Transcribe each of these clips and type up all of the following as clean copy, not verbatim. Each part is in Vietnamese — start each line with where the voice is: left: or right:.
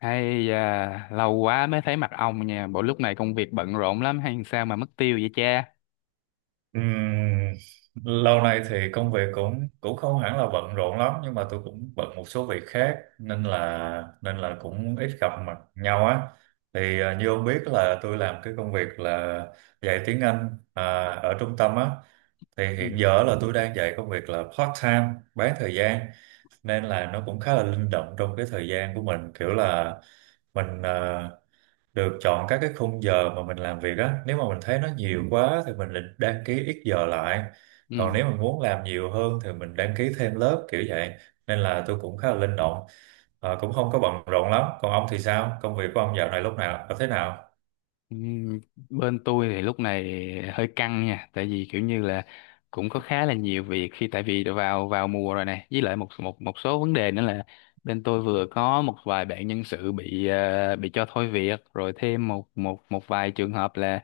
left: Hay da, lâu quá mới thấy mặt ông nha. Bộ lúc này công việc bận rộn lắm hay sao mà mất tiêu vậy cha?
right: Ừm, lâu nay thì công việc cũng cũng không hẳn là bận rộn lắm, nhưng mà tôi cũng bận một số việc khác nên là cũng ít gặp mặt nhau á. Thì như ông biết là tôi làm cái công việc là dạy tiếng Anh, ở trung tâm á. Thì
left: Ừ.
right: hiện giờ là tôi đang dạy công việc là part time, bán thời gian, nên là nó cũng khá là linh động trong cái thời gian của mình, kiểu là mình được chọn các cái khung giờ mà mình làm việc á. Nếu mà mình thấy nó nhiều quá thì mình định đăng ký ít giờ lại, còn
left: Ừ.
right: nếu mình muốn làm nhiều hơn thì mình đăng ký thêm lớp, kiểu vậy. Nên là tôi cũng khá là linh động. Ờ, cũng không có bận rộn lắm. Còn ông thì sao, công việc của ông dạo này lúc nào thế nào?
left: Ừm, bên tôi thì lúc này hơi căng nha, tại vì kiểu như là cũng có khá là nhiều việc khi tại vì vào vào mùa rồi này, với lại một một một số vấn đề nữa là bên tôi vừa có một vài bạn nhân sự bị cho thôi việc, rồi thêm một một một vài trường hợp là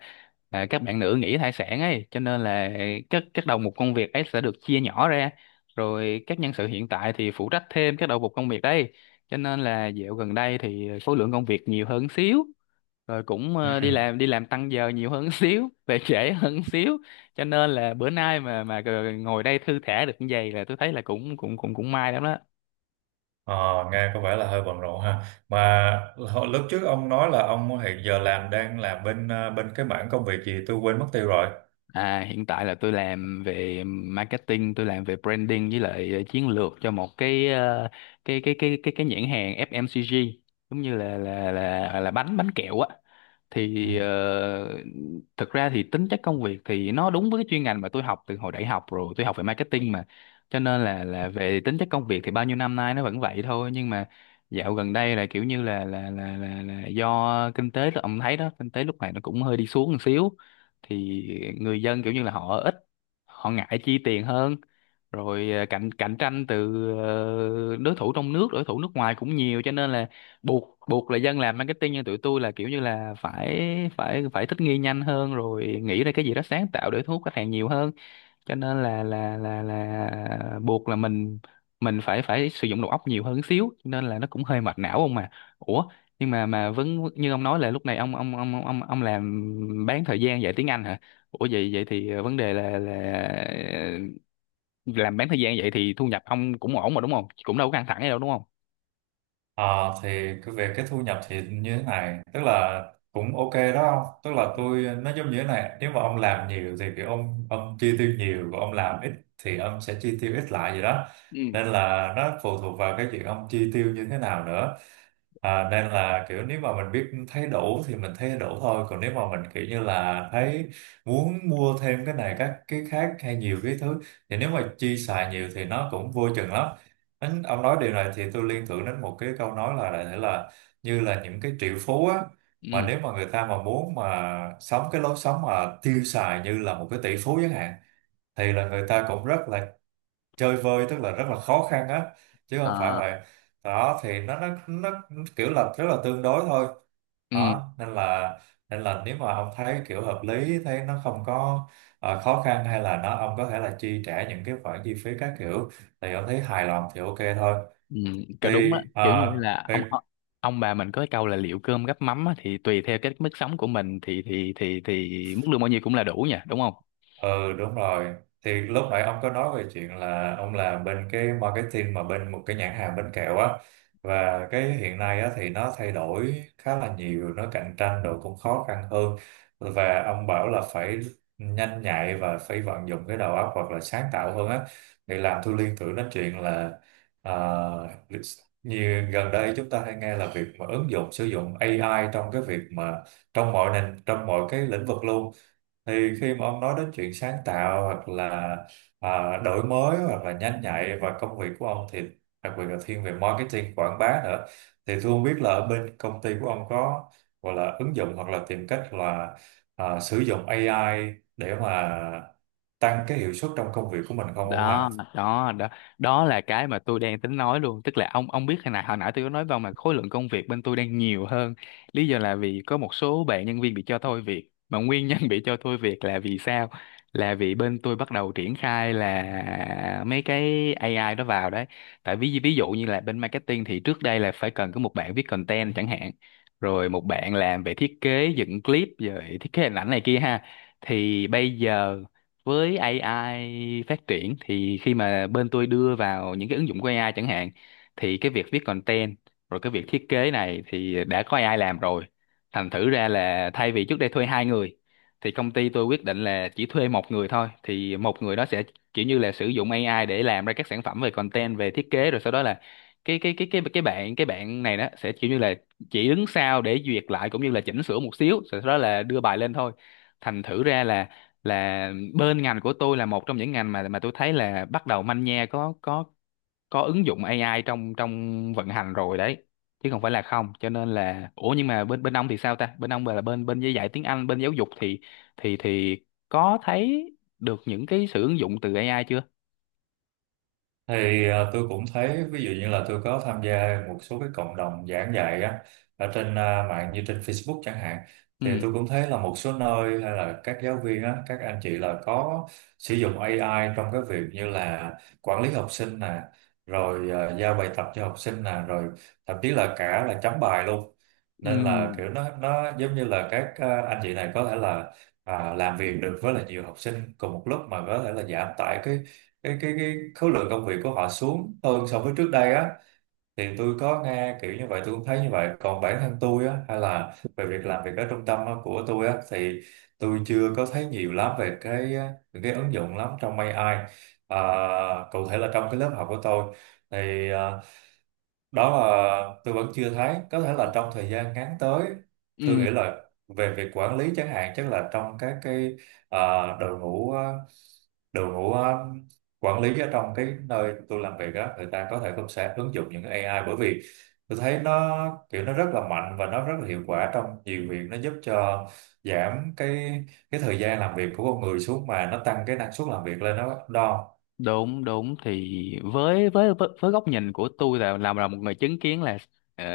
left: à, các bạn nữ nghỉ thai sản ấy, cho nên là các đầu mục công việc ấy sẽ được chia nhỏ ra, rồi các nhân sự hiện tại thì phụ trách thêm các đầu mục công việc đấy, cho nên là dạo gần đây thì số lượng công việc nhiều hơn xíu, rồi cũng
right: Ừ.
left: ờ,
right: Ừ.
left: đi làm tăng giờ nhiều hơn xíu, về trễ hơn xíu, cho nên là bữa nay mà ngồi đây thư thả được như vậy là tôi thấy là cũng cũng cũng cũng may lắm đó.
right: Ờ, nghe có vẻ là hơi bận rộn ha. Mà lúc trước ông nói là ông hiện giờ đang làm bên cái mảng công việc gì tôi quên mất tiêu rồi.
left: À, hiện tại là tôi làm về marketing, tôi làm về branding, với lại chiến lược cho một cái nhãn hàng FMCG, giống như là bánh bánh kẹo á.
right: Ừ.
left: Thì thực ra thì tính chất công việc thì nó đúng với cái chuyên ngành mà tôi học từ hồi đại học rồi, tôi học về marketing mà. Cho nên là về tính chất công việc thì bao nhiêu năm nay nó vẫn vậy thôi, nhưng mà dạo gần đây là kiểu như là do kinh tế ông thấy đó, kinh tế lúc này nó cũng hơi đi xuống một xíu, thì người dân kiểu như là họ ít, họ ngại chi tiền hơn, rồi cạnh cạnh tranh từ đối thủ trong nước, đối thủ nước ngoài cũng nhiều, cho nên là buộc buộc là dân làm marketing như tụi tôi là kiểu như là phải phải phải thích nghi nhanh hơn rồi nghĩ ra cái gì đó sáng tạo để thu hút khách hàng nhiều hơn, cho nên là buộc là mình phải phải sử dụng đầu óc nhiều hơn xíu, cho nên là nó cũng hơi mệt não ông mà. Ủa, nhưng mà vẫn như ông nói là lúc này ông làm bán thời gian dạy tiếng Anh hả? Ủa, vậy vậy thì vấn đề là làm bán thời gian vậy thì thu nhập ông cũng ổn mà đúng không, cũng đâu có căng thẳng gì đâu đúng không?
right: Ờ, thì cái về cái thu nhập thì như thế này, tức là cũng ok đó ông. Tức là tôi, nó giống như thế này, nếu mà ông làm nhiều thì kiểu ông chi tiêu nhiều, và ông làm ít thì ông sẽ chi tiêu ít lại gì đó.
left: Ừ.
right: Nên là nó phụ thuộc vào cái chuyện ông chi tiêu như thế nào nữa. Nên là, kiểu nếu mà mình biết thấy đủ thì mình thấy đủ thôi, còn nếu mà mình kiểu như là thấy muốn mua thêm cái này các cái khác hay nhiều cái thứ, thì nếu mà chi xài nhiều thì nó cũng vô chừng lắm. Ông nói điều này thì tôi liên tưởng đến một cái câu nói là đại thể là như là những cái triệu phú á, mà
left: Ừ.
right: nếu mà người ta mà muốn mà sống cái lối sống mà tiêu xài như là một cái tỷ phú chẳng hạn, thì là người ta cũng rất là chơi vơi, tức là rất là khó khăn á, chứ không phải
left: À.
right: vậy. Đó thì nó kiểu là rất là tương đối thôi.
left: Ừ.
right: Đó,
left: À.
right: nên là nếu mà ông thấy kiểu hợp lý, thấy nó không có khó khăn, hay là nó, ông có thể là chi trả những cái khoản chi phí các kiểu, thì ông thấy hài lòng thì ok thôi.
left: Ừ, cái đúng
right: thì
left: á, kiểu
right: à,
left: như là
right: thì
left: ông, bà mình có cái câu là liệu cơm gắp mắm á, thì tùy theo cái mức sống của mình thì thì mức lương bao nhiêu cũng là đủ nha đúng không?
right: ừ đúng rồi. Thì lúc nãy ông có nói về chuyện là ông làm bên cái marketing, mà bên một cái nhãn hàng bánh kẹo á, và cái hiện nay á thì nó thay đổi khá là nhiều, nó cạnh tranh rồi cũng khó khăn hơn, và ông bảo là phải nhanh nhạy và phải vận dụng cái đầu óc hoặc là sáng tạo hơn á. Thì làm tôi liên tưởng đến chuyện là, à, như gần đây chúng ta hay nghe là việc mà ứng dụng sử dụng AI trong cái việc mà, trong mọi nền, trong mọi cái lĩnh vực luôn. Thì khi mà ông nói đến chuyện sáng tạo hoặc là đổi mới hoặc là nhanh nhạy, và công việc của ông thì đặc biệt là thiên về marketing quảng bá nữa, thì tôi không biết là ở bên công ty của ông có gọi là ứng dụng hoặc là tìm cách là sử dụng AI để mà tăng cái hiệu suất trong công việc của mình không ông
left: Đó.
right: ha?
left: Đó. Đó, đó là cái mà tôi đang tính nói luôn, tức là ông biết hồi nãy, tôi có nói vào mà khối lượng công việc bên tôi đang nhiều hơn, lý do là vì có một số bạn nhân viên bị cho thôi việc, mà nguyên nhân bị cho thôi việc là vì sao, là vì bên tôi bắt đầu triển khai là mấy cái AI đó vào đấy. Tại ví ví dụ như là bên marketing thì trước đây là phải cần có một bạn viết content chẳng hạn, rồi một bạn làm về thiết kế dựng clip rồi thiết kế hình ảnh này kia ha, thì bây giờ với AI phát triển thì khi mà bên tôi đưa vào những cái ứng dụng của AI chẳng hạn, thì cái việc viết content rồi cái việc thiết kế này thì đã có AI làm rồi. Thành thử ra là thay vì trước đây thuê hai người thì công ty tôi quyết định là chỉ thuê một người thôi, thì một người đó sẽ kiểu như là sử dụng AI để làm ra các sản phẩm về content, về thiết kế, rồi sau đó là cái bạn này đó sẽ kiểu như là chỉ đứng sau để duyệt lại cũng như là chỉnh sửa một xíu rồi sau đó là đưa bài lên thôi. Thành thử ra là bên ngành của tôi là một trong những ngành mà tôi thấy là bắt đầu manh nha có ứng dụng AI trong trong vận hành rồi đấy, chứ không phải là không. Cho nên là, ủa, nhưng mà bên bên ông thì sao ta, bên ông là bên bên dạy tiếng Anh, bên giáo dục, thì có thấy được những cái sự ứng dụng từ AI chưa?
right: Thì tôi cũng thấy, ví dụ như là tôi có tham gia một số cái cộng đồng giảng dạy á, ở trên mạng, như trên Facebook chẳng hạn.
left: Ừ.
right: Thì tôi cũng thấy là một số nơi, hay là các giáo viên á, các anh chị là có sử dụng AI trong cái việc như là quản lý học sinh nè, rồi giao bài tập cho học sinh nè, rồi thậm chí là cả là chấm bài luôn.
left: Ừ.
right: Nên là kiểu nó giống như là các anh chị này có thể là làm việc được với là nhiều học sinh cùng một lúc, mà có thể là giảm tải cái khối lượng công việc của họ xuống, hơn so với trước đây á. Thì tôi có nghe kiểu như vậy, tôi cũng thấy như vậy. Còn bản thân tôi á, hay là về việc làm việc ở trung tâm á, của tôi á, thì tôi chưa có thấy nhiều lắm về cái, những cái ứng dụng lắm trong AI. à, Cụ thể là trong cái lớp học của tôi thì, đó là tôi vẫn chưa thấy. Có thể là trong thời gian ngắn tới, tôi nghĩ
left: Ừ.
right: là về việc quản lý chẳng hạn, chắc là trong các cái, à, đội ngũ đội ngũ quản lý ở trong cái nơi tôi làm việc á, người ta có thể cũng sẽ ứng dụng những cái AI, bởi vì tôi thấy nó, kiểu nó rất là mạnh và nó rất là hiệu quả trong nhiều việc, nó giúp cho giảm cái thời gian làm việc của con người xuống, mà nó tăng cái năng suất làm việc lên đó đó.
left: đúng đúng thì với góc nhìn của tôi là làm là một người chứng kiến là ờ,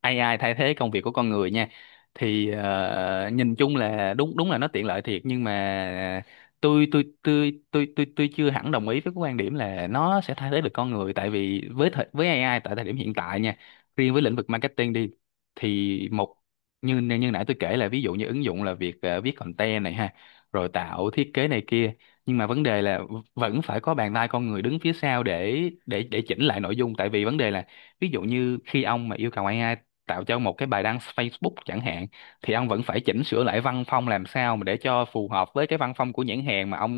left: AI thay thế công việc của con người nha, thì nhìn chung là đúng, đúng là nó tiện lợi thiệt, nhưng mà tôi chưa hẳn đồng ý với cái quan điểm là nó sẽ thay thế được con người, tại vì với AI tại thời điểm hiện tại nha, riêng với lĩnh vực marketing đi, thì một, như như nãy tôi kể là ví dụ như ứng dụng là việc viết content này ha, rồi tạo thiết kế này kia, nhưng mà vấn đề là vẫn phải có bàn tay con người đứng phía sau để chỉnh lại nội dung. Tại vì vấn đề là ví dụ như khi ông mà yêu cầu AI tạo cho một cái bài đăng Facebook chẳng hạn, thì ông vẫn phải chỉnh sửa lại văn phong làm sao mà để cho phù hợp với cái văn phong của nhãn hàng mà ông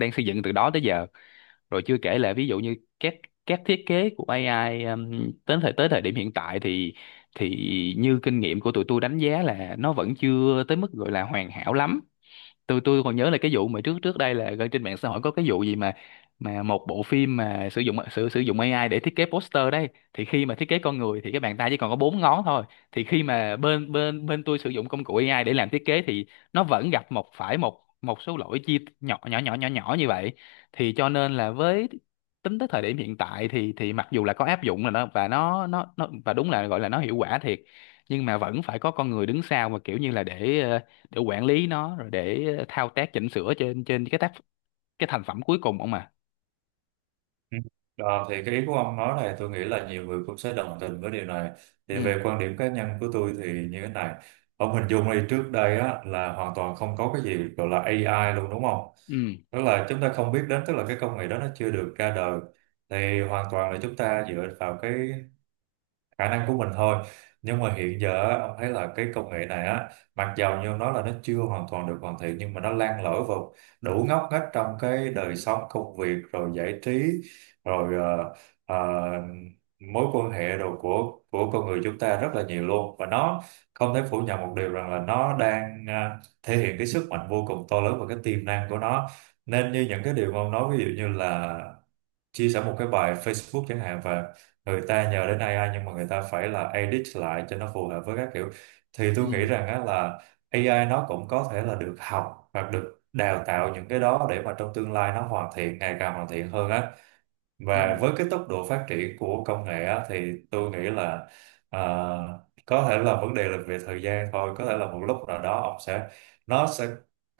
left: đang xây dựng từ đó tới giờ. Rồi chưa kể là ví dụ như các thiết kế của AI, đến thời điểm hiện tại, thì thì như kinh nghiệm của tụi tôi đánh giá là nó vẫn chưa tới mức gọi là hoàn hảo lắm. Tôi còn nhớ là cái vụ mà trước trước đây là gần trên mạng xã hội có cái vụ gì mà một bộ phim mà sử dụng AI để thiết kế poster đấy, thì khi mà thiết kế con người thì cái bàn tay chỉ còn có bốn ngón thôi. Thì khi mà bên bên bên tôi sử dụng công cụ AI để làm thiết kế thì nó vẫn gặp phải một một số lỗi chi nhỏ nhỏ nhỏ nhỏ nhỏ như vậy. Thì cho nên là với, tính tới thời điểm hiện tại thì mặc dù là có áp dụng là nó, và nó và đúng là gọi là nó hiệu quả thiệt, nhưng mà vẫn phải có con người đứng sau mà kiểu như là để để quản lý nó, rồi để thao tác chỉnh sửa trên, cái thành phẩm cuối cùng không mà.
right: Ừ. Ờ, thì cái ý của ông nói này, tôi nghĩ là nhiều người cũng sẽ đồng tình với điều này. Thì
left: Ừ.
right: về quan điểm cá nhân của tôi thì như thế này: ông hình dung đi, trước đây á, là hoàn toàn không có cái gì gọi là AI luôn, đúng không?
left: Ừ.
right: Tức là chúng ta không biết đến, tức là cái công nghệ đó nó chưa được ra đời, thì hoàn toàn là chúng ta dựa vào cái khả năng của mình thôi. Nhưng mà hiện giờ á, ông thấy là cái công nghệ này á, mặc dầu như ông nói là nó chưa hoàn toàn được hoàn thiện, nhưng mà nó lan lỡ vào đủ ngóc ngách trong cái đời sống, công việc, rồi giải trí, rồi ờ, ờ, mối quan hệ đồ của con người chúng ta rất là nhiều luôn, và nó không thể phủ nhận một điều rằng là nó đang thể hiện cái sức mạnh vô cùng to lớn và cái tiềm năng của nó. Nên như những cái điều mà ông nói, ví dụ như là chia sẻ một cái bài Facebook chẳng hạn, và người ta nhờ đến AI, nhưng mà người ta phải là edit lại cho nó phù hợp với các kiểu, thì tôi nghĩ
left: Ừ.
right: rằng á là AI nó cũng có thể là được học hoặc được đào tạo những cái đó, để mà trong tương lai nó hoàn thiện, ngày càng hoàn thiện hơn á.
left: Ừ.
right: Và với cái tốc độ phát triển của công nghệ á, thì tôi nghĩ là, à, có thể là vấn đề là về thời gian thôi, có thể là một lúc nào đó ông sẽ nó sẽ,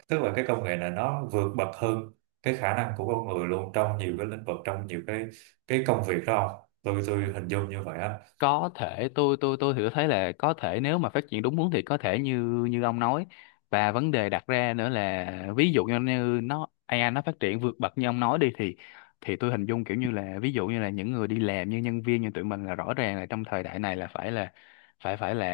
right: tức là cái công nghệ này nó vượt bậc hơn cái khả năng của con người luôn, trong nhiều cái lĩnh vực, trong nhiều cái công việc đó, không? Tôi hình dung như vậy á.
left: Có thể, tôi thì tôi thấy là có thể nếu mà phát triển đúng hướng thì có thể như như ông nói. Và vấn đề đặt ra nữa là ví dụ như như nó AI nó phát triển vượt bậc như ông nói đi, thì tôi hình dung kiểu như là ví dụ như là những người đi làm như nhân viên như tụi mình là rõ ràng là trong thời đại này là phải phải là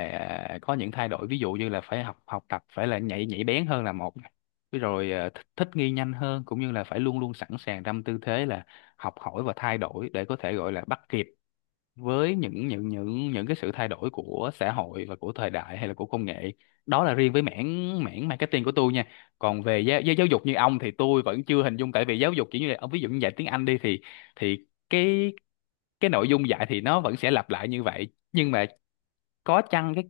left: à, có những thay đổi, ví dụ như là phải học học tập, phải là nhạy nhạy bén hơn là một này. Với rồi, thích nghi nhanh hơn, cũng như là phải luôn luôn sẵn sàng trong tư thế là học hỏi và thay đổi để có thể gọi là bắt kịp với những cái sự thay đổi của xã hội và của thời đại hay là của công nghệ. Đó là riêng với mảng mảng marketing của tôi nha, còn về giáo dục như ông thì tôi vẫn chưa hình dung, tại vì giáo dục kiểu như là ông, ví dụ như dạy tiếng Anh đi, thì thì cái cái nội dung dạy thì nó vẫn sẽ lặp lại như vậy nhưng mà có chăng cái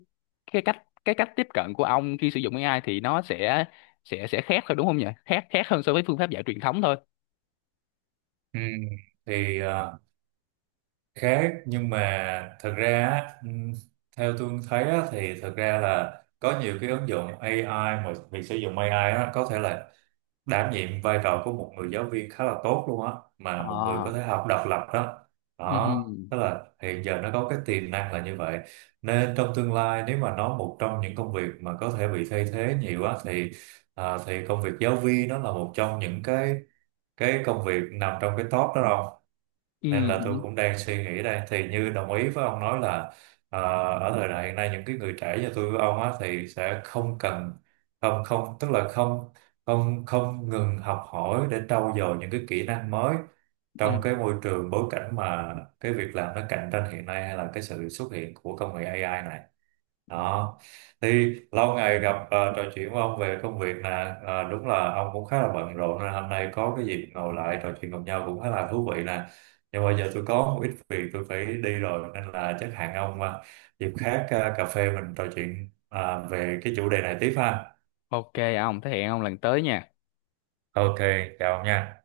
left: cách tiếp cận của ông khi sử dụng AI thì nó sẽ khác thôi đúng không nhỉ, khác khác hơn so với phương pháp dạy truyền thống thôi.
right: Ừ. Thì à, Khác, nhưng mà thật ra á, theo tôi thấy á, thì thật ra là có nhiều cái ứng dụng AI, mà việc sử dụng AI á, có thể là đảm nhiệm vai trò của một người giáo viên khá là tốt luôn á, mà một người
left: Ờ.
right: có thể học độc lập đó.
left: Ừ.
right: Đó, tức là hiện giờ nó có cái tiềm năng là như vậy. Nên trong tương lai, nếu mà nó, một trong những công việc mà có thể bị thay thế nhiều á, thì công việc giáo viên nó là một trong những cái công việc nằm trong cái top đó rồi.
left: Ừ.
right: Nên là tôi
left: Ừ.
right: cũng đang suy nghĩ đây, thì như đồng ý với ông nói là, ờ, ở thời đại hiện nay, những cái người trẻ như tôi với ông á thì sẽ không cần không không tức là không không không ngừng học hỏi để trau dồi những cái kỹ năng mới,
left: Ừ.
right: trong cái môi trường bối cảnh mà cái việc làm nó cạnh tranh hiện nay, hay là cái sự xuất hiện của công nghệ AI này. Đó, thì lâu ngày gặp, trò chuyện với ông về công việc nè, đúng là ông cũng khá là bận rộn, nên hôm nay có cái dịp ngồi lại trò chuyện cùng nhau cũng khá là thú vị nè. Nhưng mà giờ tôi có một ít việc tôi phải đi rồi, nên là chắc hẹn ông, dịp khác, cà phê mình trò chuyện, về cái chủ đề này tiếp ha.
left: OK ông, thế hẹn ông lần tới nha.
right: Ok, chào ông nha.